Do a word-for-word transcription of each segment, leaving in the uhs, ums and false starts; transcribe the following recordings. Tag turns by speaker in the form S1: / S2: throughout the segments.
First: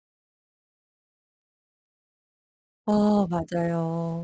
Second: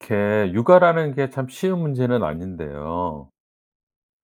S1: 이렇게 육아라는 게 참 쉬운 문제는
S2: 어
S1: 아닌데요.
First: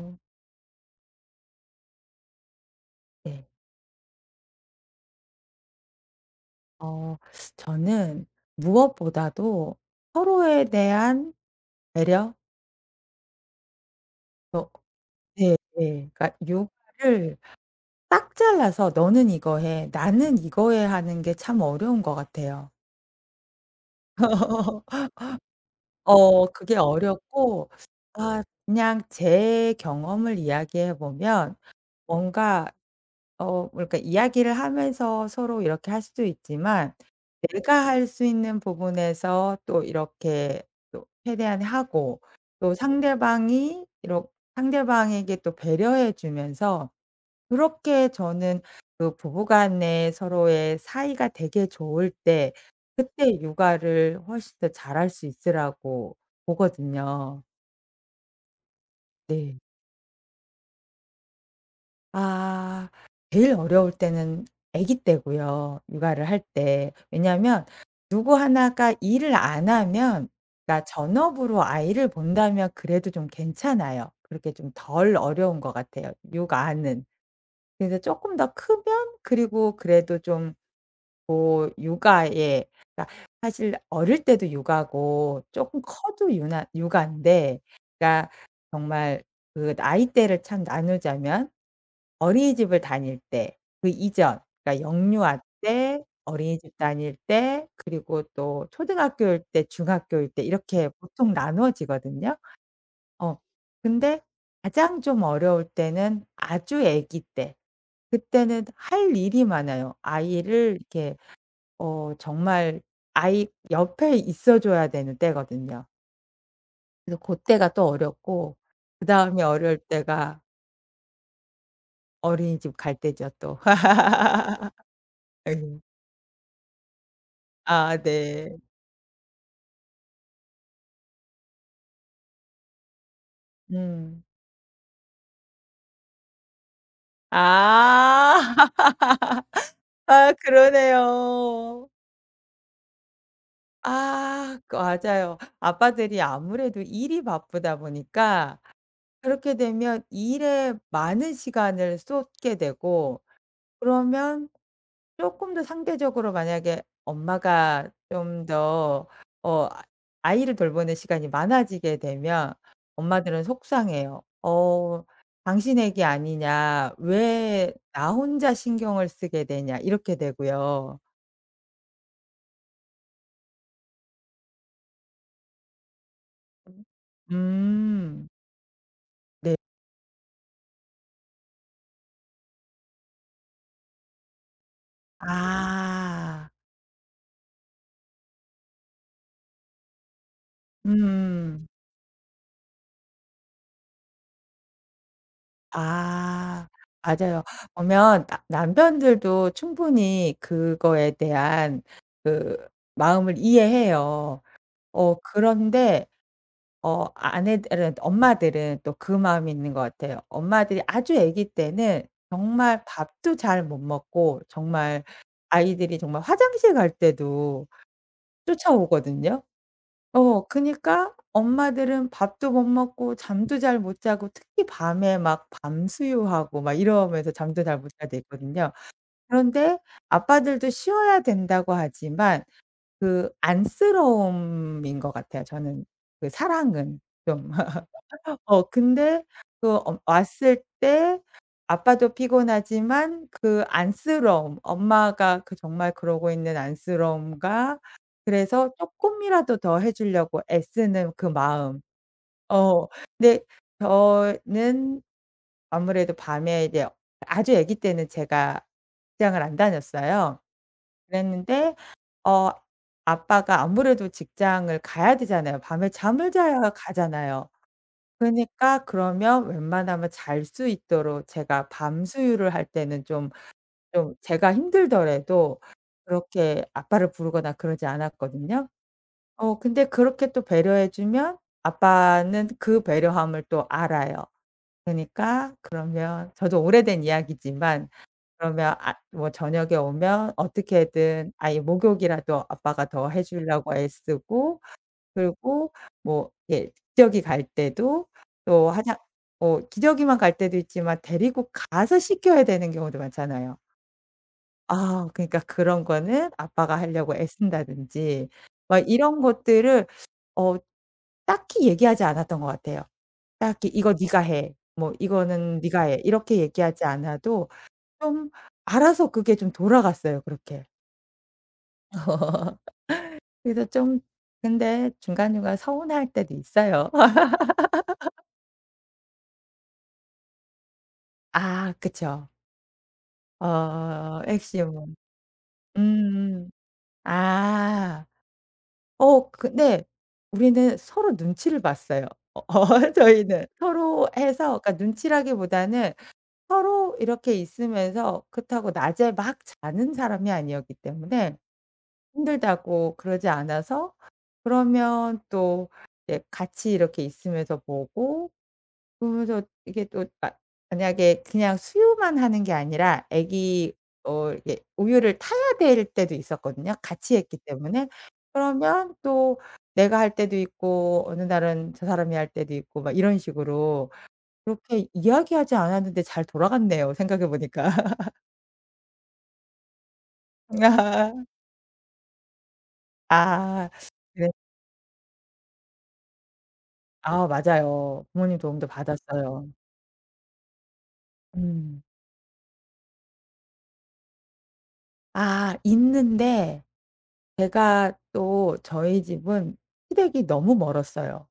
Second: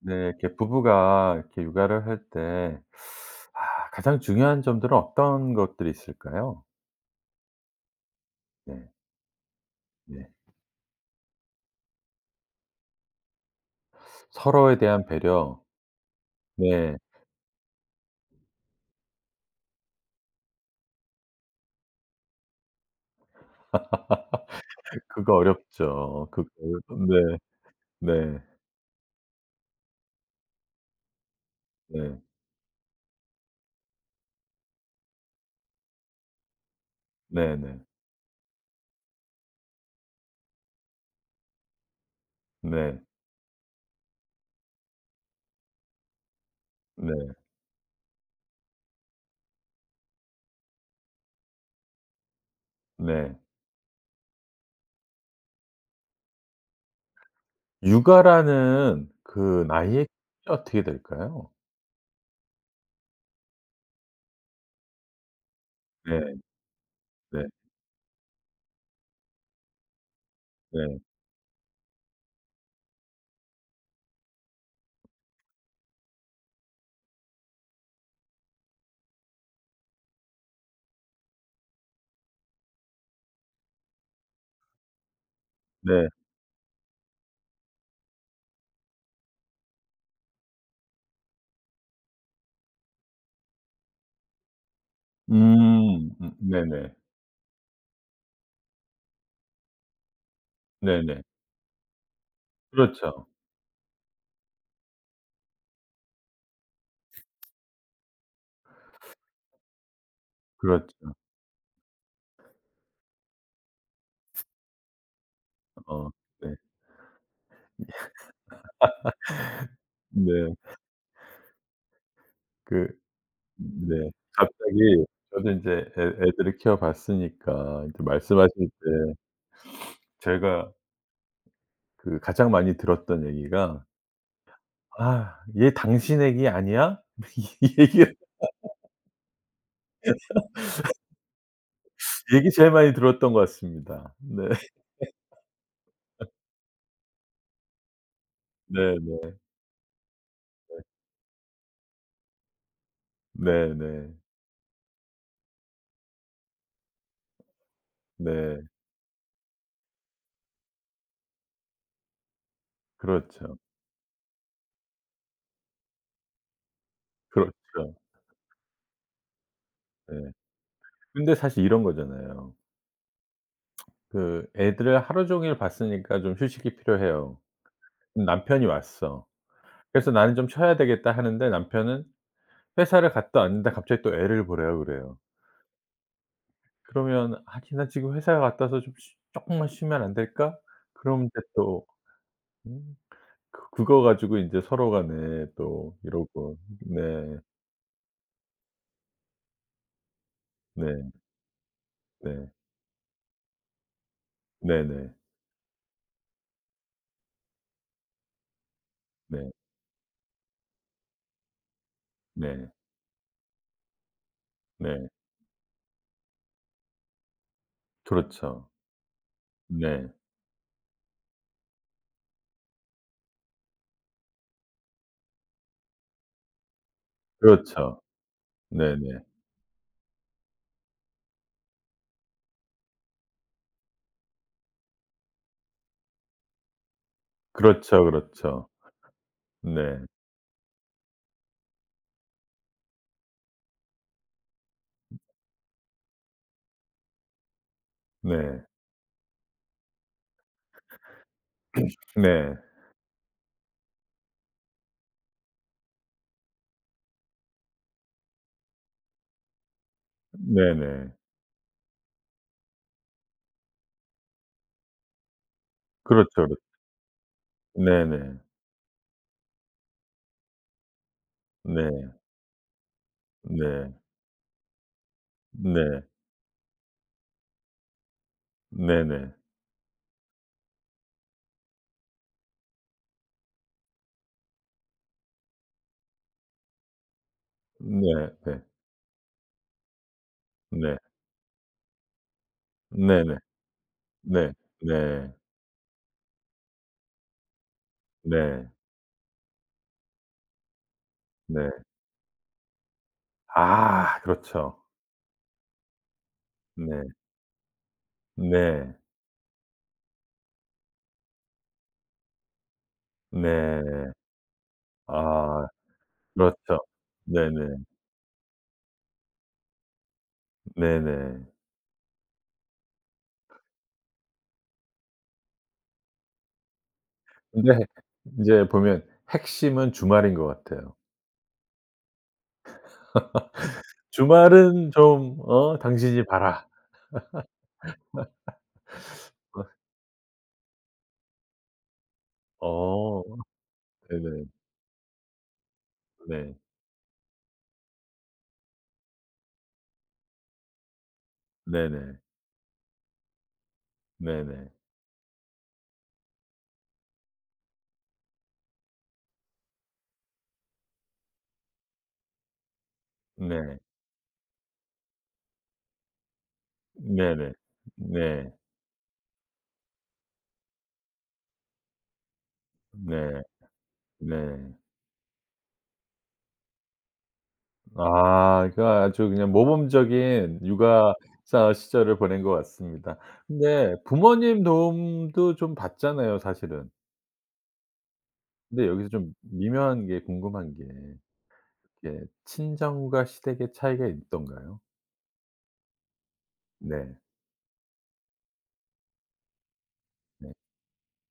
S1: 네, 이렇게 부부가 이렇게 육아를 할 때
S2: 네.
S1: 아, 가장 중요한 점들은 어떤 것들이 있을까요?
S2: 어 저는
S1: 네.
S2: 무엇보다도
S1: 네.
S2: 서로에 대한 배려. 어,
S1: 서로에 대한
S2: 네,
S1: 배려.
S2: 네. 그러니까
S1: 네.
S2: 육아를 딱 잘라서 "너는 이거 해. 나는 이거 해." 하는 게 참 어려운 것 같아요.
S1: 그거 어렵죠.
S2: 어
S1: 그거
S2: 그게
S1: 어렵- 네.
S2: 어렵고,
S1: 네.
S2: 아 그냥 제 경험을 이야기해 보면
S1: 네.
S2: 뭔가 어 그러니까 이야기를 하면서 서로 이렇게 할 수도 있지만
S1: 네 네.
S2: 내가 할 수 있는 부분에서 또 이렇게 또 최대한 하고, 또
S1: 네.
S2: 상대방이 이렇 상대방에게 또 배려해 주면서,
S1: 네.
S2: 그렇게 저는 그 부부 간에 서로의 사이가 되게 좋을 때
S1: 네. 네.
S2: 그때 육아를 훨씬 더 잘할 수 있으라고 보거든요.
S1: 육아라는
S2: 네.
S1: 그 나이에 어떻게 될까요?
S2: 아. 제일 어려울 때는 아기 때고요. 육아를
S1: 네.
S2: 할 때.
S1: 네.
S2: 왜냐하면 누구 하나가 일을 안 하면, 그러니까
S1: 네.
S2: 전업으로 아이를 본다면 그래도 좀 괜찮아요. 그렇게 좀 덜 어려운 것 같아요, 육아는. 근데 조금 더 크면, 그리고 그래도 좀 뭐 육아에, 그러니까 사실 어릴 때도 육아고 조금
S1: 네.
S2: 커도 유나 육아인데 그러니까 정말 그 나이대를 참 나누자면, 어린이집을 다닐 때 그 이전 그러니까 영유아 때,
S1: 음. 음
S2: 어린이집
S1: 네네.
S2: 다닐 때, 그리고 또 초등학교일 때, 중학교일 때 이렇게
S1: 네네.
S2: 보통 나누어지거든요.
S1: 그렇죠.
S2: 어 근데 가장 좀 어려울 때는 아주 아기 때. 그때는 할 일이 많아요. 아이를
S1: 그렇죠.
S2: 이렇게 어 정말 아이 옆에 있어 줘야 되는 때거든요.
S1: 어 네.
S2: 그래서 고때가 또 어렵고, 그다음에 어려울 때가
S1: 네.
S2: 어린이집
S1: 그
S2: 갈 때죠 또.
S1: 네. 갑자기 저도 인제
S2: 예.
S1: 애 애들을 키워 봤으니까
S2: 아,
S1: 인제
S2: 네.
S1: 말씀하실 때 제가 그 가장 많이 들었던 얘기가
S2: 음.
S1: "아 얘 당신 애기 아니야?" 이 얘기
S2: 아. 아 그러네요.
S1: 얘기 제일 많이 들었던 것 같습니다. 네.
S2: 아 그 맞아요. 아빠들이 아무래도 일이 바쁘다 보니까
S1: 네네.
S2: 그렇게 되면 일에 많은 시간을 쏟게 되고,
S1: 네네. 네. 네.
S2: 그러면 쪼끔 더 상대적으로, 만약에 엄마가 좀
S1: 네.
S2: 더 어 아 아이를 돌보는 시간이 많아지게 되면 엄마들은
S1: 그렇죠.
S2: 속상해요. "어 당신 애기 아니냐.
S1: 그렇죠.
S2: 왜 나 혼자 신경을 쓰게 되냐." 이렇게
S1: 네.
S2: 되고요.
S1: 근데 사실 이런 거잖아요. 그 애들을 하루 종일 봤으니까 좀 휴식이 필요해요.
S2: 음.
S1: 남편이 왔어.
S2: 네.
S1: 그래서 '나는 좀 쉬어야 되겠다.' 하는데 남편은 회사를 갔다 왔는데 갑자기 또 애를 보래요, 그래요.
S2: 아.
S1: 그러면 '아니 나 지금 회사 갔다 와서 좀 쉬 쪼끔만 쉬면 안 될까?' 그럼 이제
S2: 음.
S1: 또 음 그 그거 가지고 인제 서로 간에 또 이러고.
S2: 아.
S1: 네.
S2: 맞아요. 보면 나 남편들도 충분히 그거에
S1: 네.
S2: 대한
S1: 네.
S2: 그 마음을 이해해요.
S1: 네 네.
S2: 어 그런데 어 아내들은 엄마들은 또 그 마음이
S1: 네.
S2: 있는 것 같아요. 엄마들이 아주 아기 때는
S1: 네. 네.
S2: 정말 밥도 잘 못 먹고, 정말
S1: 네.
S2: 아이들이 정말 화장실 갈 때도
S1: 그렇죠.
S2: 쫓아오거든요.
S1: 네.
S2: 어 그니까 엄마들은 밥도 못 먹고 잠도 잘 못 자고, 특히 밤에 막 밤수유하고 막 이러면서 잠도 잘 못
S1: 그렇죠.
S2: 자게 되거든요.
S1: 네네.
S2: 그런데 아빠들도 쉬어야 된다고 하지만 그 안쓰러움인 것 같아요 저는. 그 사랑은 좀.
S1: 그렇죠,
S2: 어
S1: 그렇죠.
S2: 근데 그 어
S1: 네.
S2: 왔을 때 아빠도 피곤하지만 그 안쓰러움, 엄마가 그 정말 그러고 있는 안쓰러움과,
S1: 네.
S2: 그래서 쪼끔이라도 더 해 주려고 애쓰는 그 마음.
S1: 네.
S2: 어 근데 저는 아무래도 밤에 이제, 아주 아기 때는 제가 직장을 안 다녔어요.
S1: 네네.
S2: 그랬는데 어 아빠가 아무래도 직장을 가야 되잖아요. 밤에 잠을
S1: 그렇죠, 그렇
S2: 자야 가잖아요.
S1: 네네.
S2: 그니까 그러면 웬만하면 잘 수 있도록 제가
S1: 네.
S2: 밤
S1: 네.
S2: 수유를 할 때는 좀,
S1: 네.
S2: 좀 제가 힘들더라도
S1: 네.
S2: 그렇게 아빠를 부르거나 그러지 않았거든요.
S1: 네네.
S2: 어 근데 그렇게 또 배려해 주면 아빠는 그 배려함을 또 알아요. 그니까 그러면 저도 오래된 이야기지만,
S1: 네 네.
S2: 그러면 아 뭐 저녁에 오면
S1: 네.
S2: 어떻게든 아예 목욕이라도 아빠가 더 해
S1: 네네.
S2: 주려고
S1: 네.
S2: 애쓰고,
S1: 네.
S2: 그리고 뭐 예 기저귀 갈 때도, 또
S1: 네.
S2: 화장 어 기저귀만 갈 때도 있지만 데리고
S1: 네.
S2: 가서 씻겨야 되는 경우도 많잖아요.
S1: 아 그렇죠.
S2: 아 그러니까 그런 거는 아빠가
S1: 네.
S2: 하려고 애쓴다든지 막
S1: 네.
S2: 이런 것들을 어 딱히 얘기하지 않았던 것 같아요. 딱히 "이거
S1: 네.
S2: 네가 해." 뭐 "이거는
S1: 아
S2: 네가 해." 이렇게
S1: 그렇죠.
S2: 얘기하지 않아도
S1: 네네.
S2: 좀 알아서 그게 좀 돌아갔어요 그렇게.
S1: 네네.
S2: 그래서 좀, 근데 중간중간 서운할 때도 있어요.
S1: 근데 인제 보면 핵심은 주말인 것 같아요.
S2: 아 그쵸. 어
S1: 주말은
S2: 핵심은.
S1: 좀 어
S2: 음.
S1: 당신이
S2: 음.
S1: 봐라.
S2: 아. 어 근데 우리는 서로 눈치를 봤어요.
S1: 어
S2: 어
S1: 어
S2: 저희는. 서로
S1: 네네.
S2: 해서 그러니까 눈치라기보다는
S1: 네.
S2: 서로 이렇게 있으면서, 그렇다고 낮에 막 자는 사람이 아니었기 때문에
S1: 네네.
S2: 힘들다고 그러지 않아서,
S1: 네네.
S2: 그러면 또 이제 같이 이렇게 있으면서 보고, 그러면서 이게 또 마, 만약에 그냥 수유만 하는 게 아니라 애기
S1: 네.
S2: 어 이게 우유를 타야 될 때도 있었거든요, 같이 했기
S1: 네네.
S2: 때문에.
S1: 네.
S2: 그러면 또 내가 할 때도 있고, 어느 날은 저 사람이 할 때도 있고 막 이런
S1: 네.
S2: 식으로.
S1: 네.
S2: 그렇게 이야기하지 않았는데 잘 돌아갔네요, 생각해 보니까.
S1: 아 그 아주 그냥 모범적인 육아사 시절을 보낸 것 같습니다.
S2: 아.
S1: 근데
S2: 그래.
S1: 부모님 도움도 좀 받잖아요 사실은.
S2: 아 맞아요. 부모님 도움도
S1: 근데 여기서 좀
S2: 받았어요.
S1: 미묘한 게 궁금한 게
S2: 음.
S1: 이게 친정과 시댁의 차이가 있던가요?
S2: 아 있는데
S1: 네.
S2: 제가 또 저희 집은 시댁이
S1: 네.
S2: 너무 멀었어요.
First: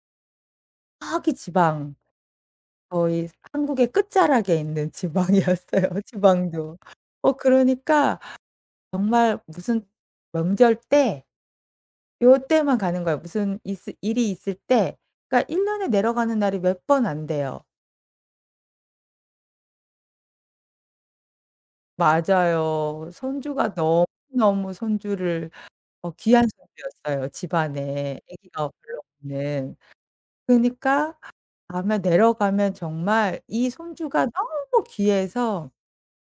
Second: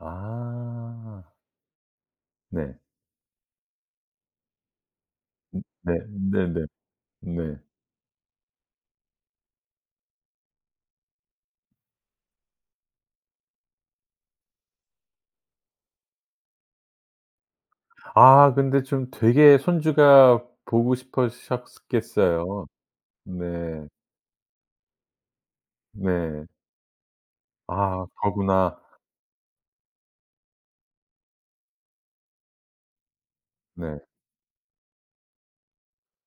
S1: 아.
S2: 저기 지방,
S1: 네.
S2: 거의 한국의 끝자락에 있는
S1: 음 네.
S2: 지방이었어요
S1: 네네.
S2: 지방도. 어
S1: 네.
S2: 그러니까 정말 무슨 명절 때 요때만 가는 거예요. 무슨 있을 일이 있을 때. 그러니까 일 년 년에 내려가는 날이 몇 번 안 돼요.
S1: 아 근데 좀 되게 손주가 보고 싶으셨겠어요.
S2: 맞아요. 손주가
S1: 네.
S2: 너무너무, 손주를 어 귀한
S1: 네.
S2: 손주였어요,
S1: 아
S2: 집안에 아기가
S1: 거구나.
S2: 별로 없는. 그러니까 가면, 내려가면 정말 이
S1: 네.
S2: 손주가 너무 귀해서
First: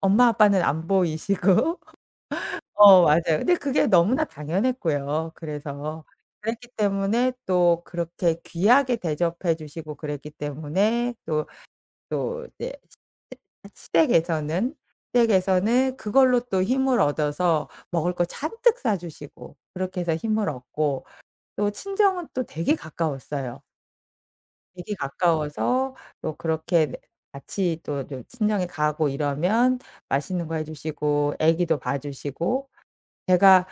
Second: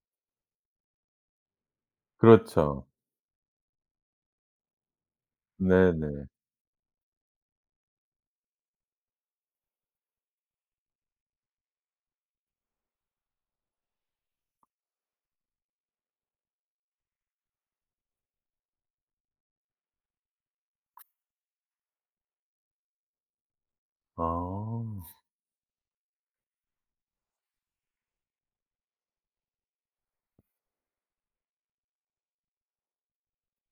S2: 엄마 아빠는 안 보이시고.
S1: 그렇죠.
S2: 어 맞아요. 근데 그게 너무나 당연했고요. 그래서
S1: 네네.
S2: 그랬기 때문에 또 그렇게 귀하게 대접해 주시고 그랬기 때문에 또, 또 이제 시 시댁에서는, 시댁에서는 그걸로 또 힘을 얻어서 먹을 거 잔뜩 싸 주시고 그렇게 해서 힘을 얻고, 또 친정은 또 되게 가까웠어요.
S1: 아.
S2: 되게 가까워서 또 그렇게, 네, 같이 또 좀 친정에 가고 이러면 맛있는 거 해 주시고 애기도 봐 주시고, 제가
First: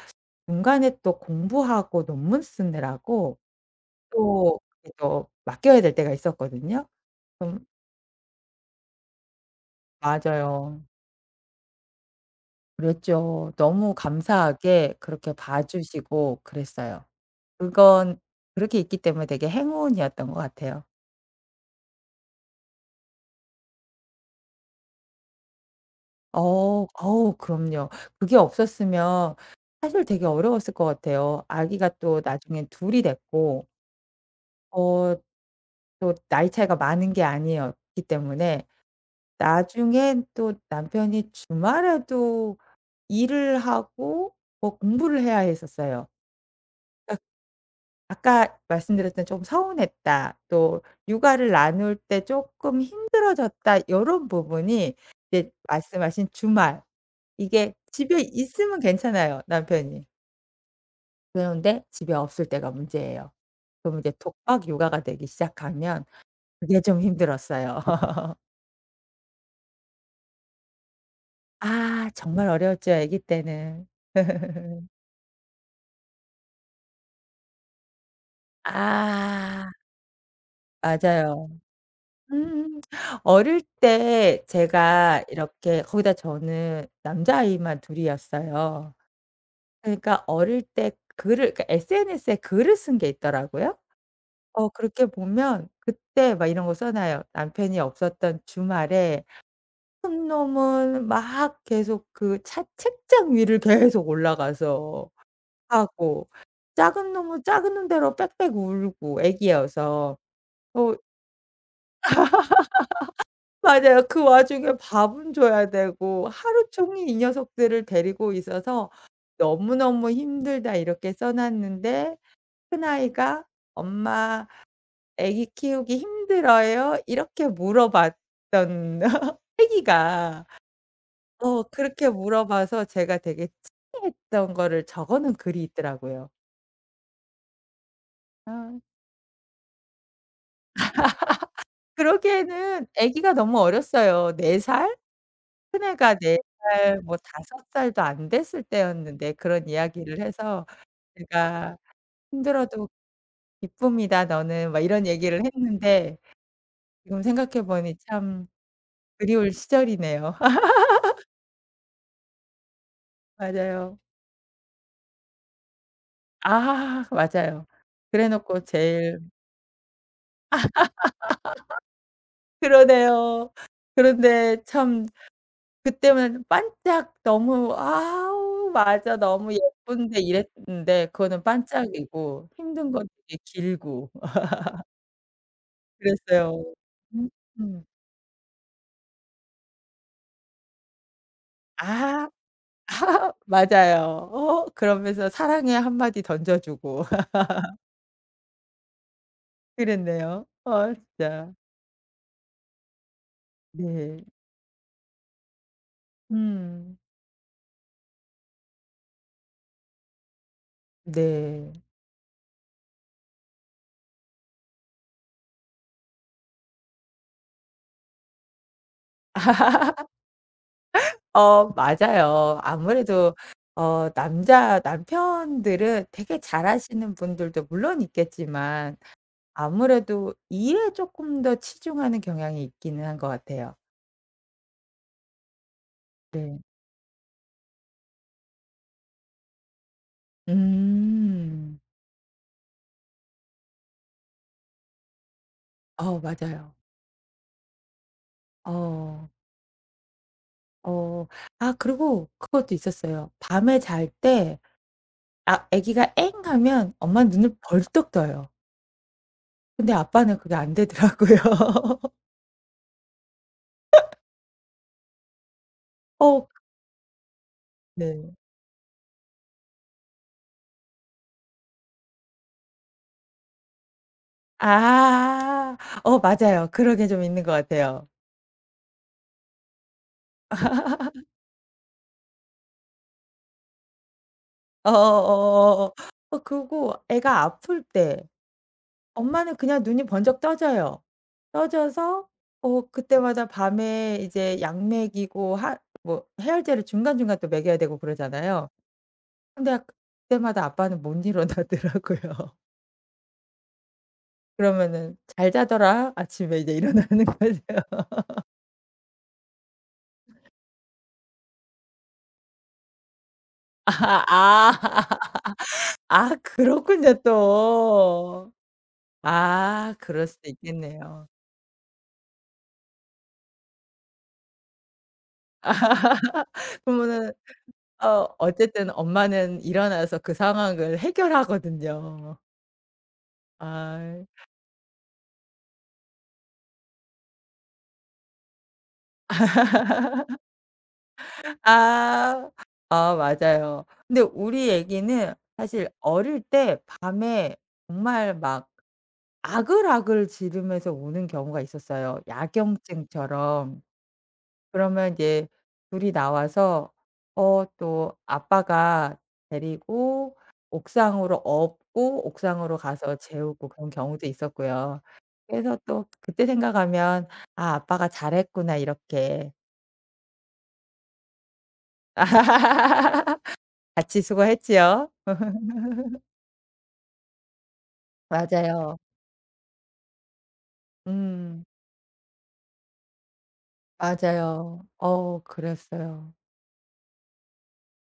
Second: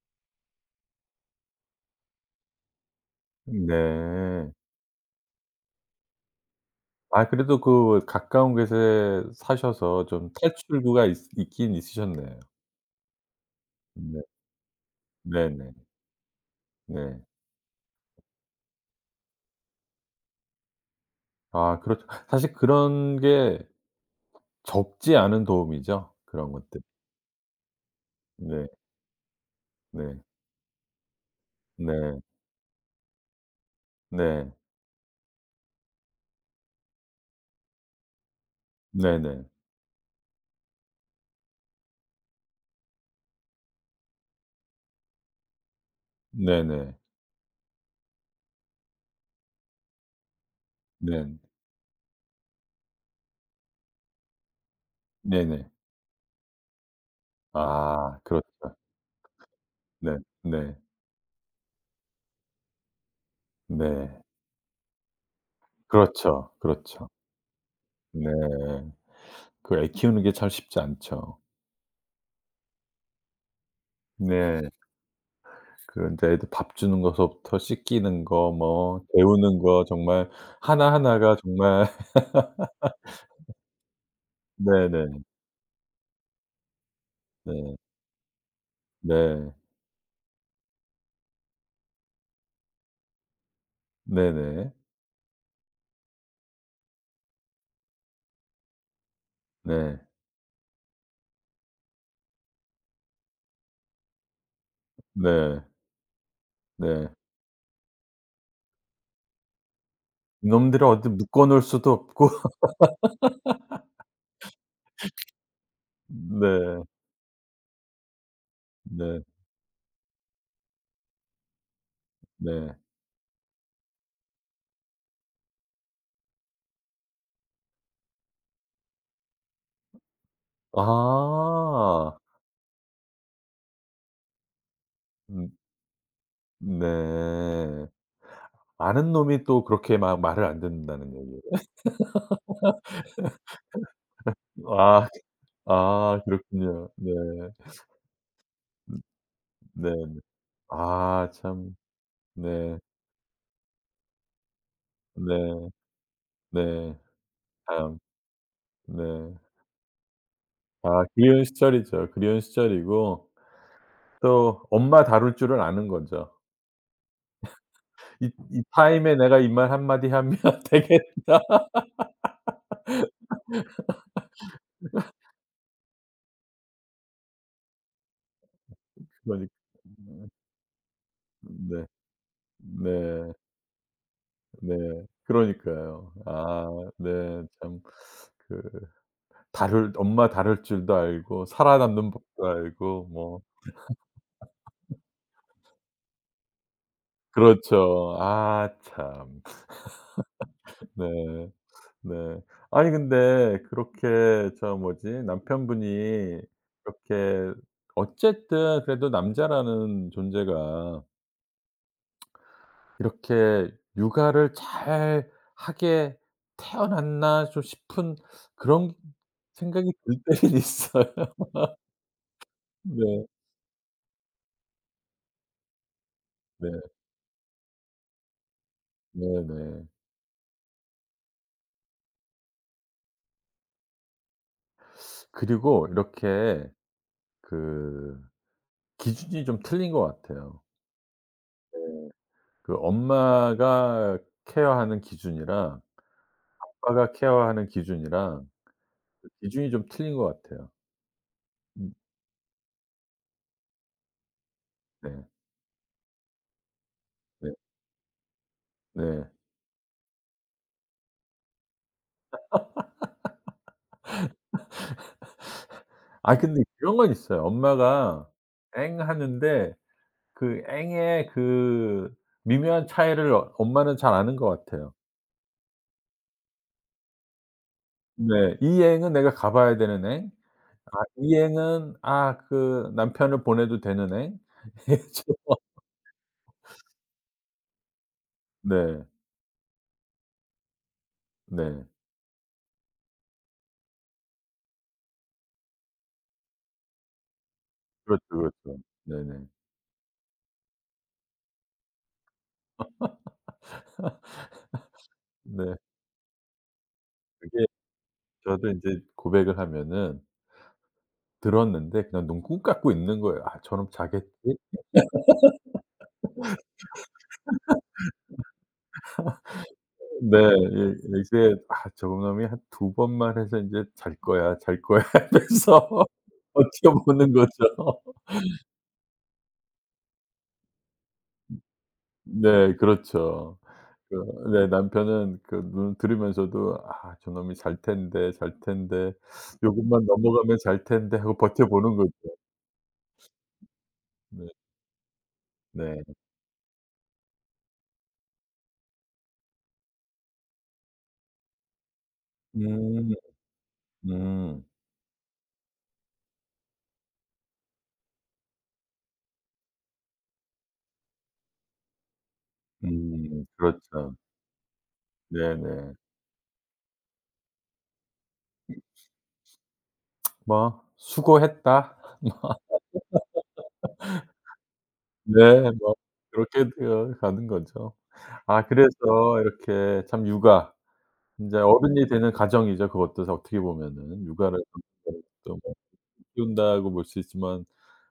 S2: 중간에 또 공부하고 논문 쓰느라고
S1: 네.
S2: 또 이게 또 맡겨야 될 때가 있었거든요.
S1: 아 그래도
S2: 좀.
S1: 그 가까운 곳에 사셔서 좀
S2: 맞아요.
S1: 탈출구가 있 있긴 있으셨네요.
S2: 그랬죠. 너무
S1: 네.
S2: 감사하게 그렇게 봐
S1: 네네.
S2: 주시고 그랬어요.
S1: 네.
S2: 그건 그렇게 있기 때문에 되게 행운이었던 것 같아요.
S1: 아 그렇죠. 사실 그런 게 적지 않은 도움이죠, 그런 것들이.
S2: 어. 어우 그럼요. 그게
S1: 네.
S2: 없었으면 사실
S1: 네.
S2: 되게 어려웠을 것 같아요. 아기가
S1: 네.
S2: 또 나중에 둘이 됐고,
S1: 네.
S2: 어 또 나이 차이가 많은 게 아니었기 때문에
S1: 네네.
S2: 나중엔 또 남편이 주말에도 일을 하고 뭐 공부를 해야 했었어요.
S1: 네네.
S2: 아까 말씀드렸던 "좀 서운했다." 또
S1: 네.
S2: "육아를 나눌 때 조금 힘들어졌다." 요런 부분이, 이제
S1: 네네.
S2: 말씀하신 주말, 이게
S1: 아
S2: 집에
S1: 그렇죠.
S2: 있으면 괜찮아요 남편이.
S1: 네. 네.
S2: 그런데 집에 없을 때가 문제예요. 그럼 이제
S1: 네.
S2: 독박 육아가 되기 시작하면
S1: 그렇죠,
S2: 그게 좀
S1: 그렇죠.
S2: 힘들었어요.
S1: 네. 그 애 키우는 게 참 쉽지 않죠.
S2: 아 정말 어려웠죠 아기 때는.
S1: 네. 그 인제 애들 밥 주는 거서부터 씻기는 거 뭐 재우는
S2: 아
S1: 거 정말 하나하나가
S2: 맞아요.
S1: 정말.
S2: 음. 어릴 때 제가
S1: 네네.
S2: 이렇게 거기다 저는
S1: 네.
S2: 남자아이만 둘 이었어요.
S1: 네.
S2: 그러니까 어릴 때 글을 그러니까 에스엔에스에 글을 쓴 게 있더라고요. 어
S1: 네네.
S2: 그렇게 보면 그때 막 이런 거 써 놔요. 남편이 없었던 주말에
S1: 네.
S2: 큰 놈은 막 계속 그 차 책장 위를 계속 올라가서
S1: 네.
S2: 하고,
S1: 네.
S2: 작은 놈은 작은 놈대로 빽빽 울고 애기여서.
S1: 이놈들을
S2: 어
S1: 어디 묶어 놓을 수도 없고.
S2: 맞아요. 그 와중에 밥은 줘야 되고 하루
S1: 네.
S2: 종일 이 녀석들을 데리고 있어서
S1: 네.
S2: "너무너무 힘들다." 이렇게 써 놨는데
S1: 네.
S2: 큰아이가 "엄마 아기 키우기 힘들어요?" 이렇게 물어봤던 아기가. 어 그렇게
S1: 아.
S2: 물어봐서 제가 되게 특이했던 거를 적어 놓은
S1: 음
S2: 글이 있더라고요.
S1: 네.
S2: 아.
S1: 아는 놈이 또 그렇게 막 말을 안 듣는다는 얘기예요.
S2: 그러기에는 아기가 너무 어렸어요. 4 살?
S1: 아.
S2: 큰애가
S1: 아
S2: 4
S1: 그렇군요.
S2: 살
S1: 네.
S2: 뭐 다섯 살 살도 안 됐을 때였는데 그런 이야기를
S1: 네네.
S2: 해서
S1: 아 참.
S2: 제가
S1: 네.
S2: "힘들어도 기쁩니다 너는." 막 이런
S1: 네.
S2: 얘기를 했는데
S1: 네.
S2: 지금 생각해 보니
S1: 참.
S2: 참
S1: 네.
S2: 그리울 시절이네요.
S1: 아 그리운 시절이죠. 그리운 시절이고
S2: 맞아요.
S1: 또 엄마 다룰 줄을 아는 거죠.
S2: 아 맞아요. 그래
S1: '이 이
S2: 놓고
S1: 타임에
S2: 제일,
S1: 내가 이 말 한마디 하면 되겠다.'
S2: 그러네요. 그런데 참 그때는 반짝 너무 '아우 맞아.
S1: 그러니
S2: 너무 예쁜데.'
S1: 음
S2: 이랬는데, 그거는
S1: 네.
S2: 반짝이고 힘든 건
S1: 네.
S2: 되게 길고. 어
S1: 네. 그러니까요. 아
S2: 그랬어요. 음.
S1: 네. 참
S2: 음.
S1: 그 다룰 엄마 다룰 줄도 알고 살아남는
S2: 아.
S1: 법도 알고 뭐
S2: 맞아요. 어 그러면서 사랑의 한마디 던져주고.
S1: 그렇죠. 아 참.
S2: 그랬네요. 어
S1: 네.
S2: 진짜.
S1: 네. 아니 근데
S2: 네.
S1: 그렇게 저 뭐지 남편분이
S2: 음.
S1: 그렇게 어쨌든 그래도 남자라는 존재가
S2: 네.
S1: 이렇게 육아를 잘 하게 태어났나 좀 싶은 그런 생각이 들 때는 있어요.
S2: 어 맞아요.
S1: 네.
S2: 아무래도 어 남자 남편들은 되게
S1: 네.
S2: 잘하시는 분들도 물론 있겠지만
S1: 네네.
S2: 아무래도 일에 쪼끔 더 치중하는 경향이 있기는 한 것 같아요.
S1: 그리고
S2: 네.
S1: 이렇게 그 기준이 좀 틀린 것 같아요.
S2: 음.
S1: 네. 그 엄마가 케어하는 기준이랑
S2: 어 맞아요.
S1: 아빠가 케어하는 기준이랑
S2: 어.
S1: 그 기준이 좀 틀린 것 같아요.
S2: 어. 아
S1: 음
S2: 그리고 그것도 있었어요. 밤에 잘때,
S1: 네.
S2: 아 아기가 "엥." 하면 엄마는
S1: 네.
S2: 눈을 벌떡 떠요.
S1: 네.
S2: 근데 아빠는 그게 안 되더라고요.
S1: 아
S2: 어.
S1: 근데 그런 건 있어요. 엄마가
S2: 네.
S1: "엥." 하는데 그 "엥의" 그 미묘한 차이를 어 엄마는 잘 아는 것 같아요.
S2: 아. 어 맞아요. 그런 게 좀 있는 것 같아요.
S1: 네. 이 "엥은" 내가 가 봐야 되는 "엥." "이 엥은" 아 그 남편을 보내도 되는 "엥."
S2: 어어어어어.
S1: 좀
S2: 어, 어, 어, 어. 어, 그리고 애가 아플 때
S1: 네.
S2: 엄마는 그냥 눈이 번쩍 떠져요.
S1: 네.
S2: 떠져서 어 그때마다 밤에 이제 약 먹이고 하 뭐 해열제를 중간중간 또 먹여야 되고
S1: 그렇죠,
S2: 그러잖아요.
S1: 그렇죠. 네네.
S2: 근데 아, 그때마다 아빠는 못 일어나더라고요. 그러면은 "잘
S1: 네.
S2: 자더라." 아침에 이제 일어나는 거죠.
S1: 그게 저도 인제 고백을 하면은 들었는데 그냥 눈 꾹 감고 있는 거예요. '아 저놈
S2: 아,
S1: 자겠지?'
S2: 아. 아 그렇군요 또. 아 그럴
S1: 네.
S2: 수도
S1: 이
S2: 있겠네요.
S1: 이제 아 저놈이 한 두 번만 해서 인제 '잘 거야, 잘 거야.' 하면서
S2: 그러면은
S1: 버텨보는 거죠.
S2: 어 어쨌든 엄마는 일어나서 그 상황을 해결하거든요.
S1: 네. 그렇죠. 그
S2: 아.
S1: 네 남편은 그 눈 들으면서도 '아 저놈이 잘 텐데, 잘 텐데. 요것만 넘어가면 잘 텐데.' 하고 버텨보는 거죠.
S2: 아. 아 맞아요. 근데
S1: 네.
S2: 우리 애기는 사실
S1: 네.
S2: 어릴 때 밤에 정말 막 아글아글 지르면서 우는 경우가 있었어요,
S1: 음.
S2: 야경증처럼.
S1: 음.
S2: 그러면 이제 둘이 나와서 어 또 아빠가 데리고, 옥상으로 업고 옥상으로 가서
S1: 음.
S2: 재우고 그런
S1: 그렇죠.
S2: 경우도 있었고요. 그래서
S1: 네네.
S2: 또 그때 생각하면 '아 아빠가 잘했구나 이렇게.'
S1: 뭐 '수고했다.'
S2: 같이 수고했지요.
S1: 네. 뭐 그렇게 되어 가는 거죠. 아
S2: 맞아요.
S1: 그래서 이렇게 참 육아 인제
S2: 음.
S1: 어른이 되는 과정이죠, 그것도 어떻게 보면은. 육아를
S2: 맞아요. 어
S1: 또 뭐
S2: 그랬어요.
S1: 키운다고 볼 수 있지만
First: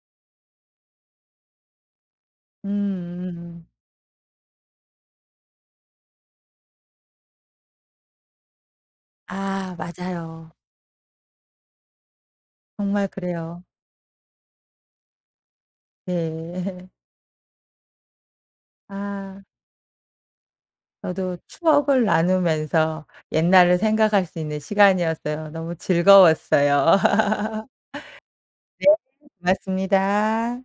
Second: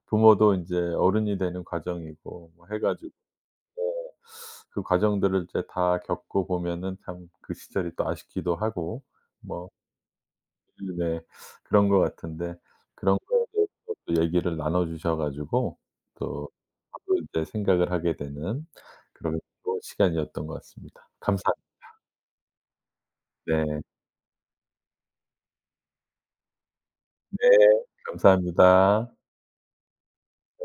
S1: 부모도 인제 어른이 되는 과정이고 뭐 해 가지고
S2: 음음음.
S1: 그 과정들을 이제 다 겪고 보면은 참 그 시절이 또 아쉽기도 하고 뭐
S2: 아 맞아요.
S1: 음, 네 그런 것 같은데
S2: 정말
S1: 그런 거에
S2: 그래요.
S1: 대해서 또 얘기를 나눠 주셔 가지고 또
S2: 네.
S1: 저도 인제 생각을 하게 되는 그런
S2: 아.
S1: 또 시간이었던 것 같습니다.
S2: 저도
S1: 감사
S2: 추억을 나누면서 옛날을
S1: 네.
S2: 생각할 수 있는 시간이었어요. 너무 즐거웠어요.
S1: 네,
S2: 네.
S1: 감사합니다.
S2: 고맙습니다.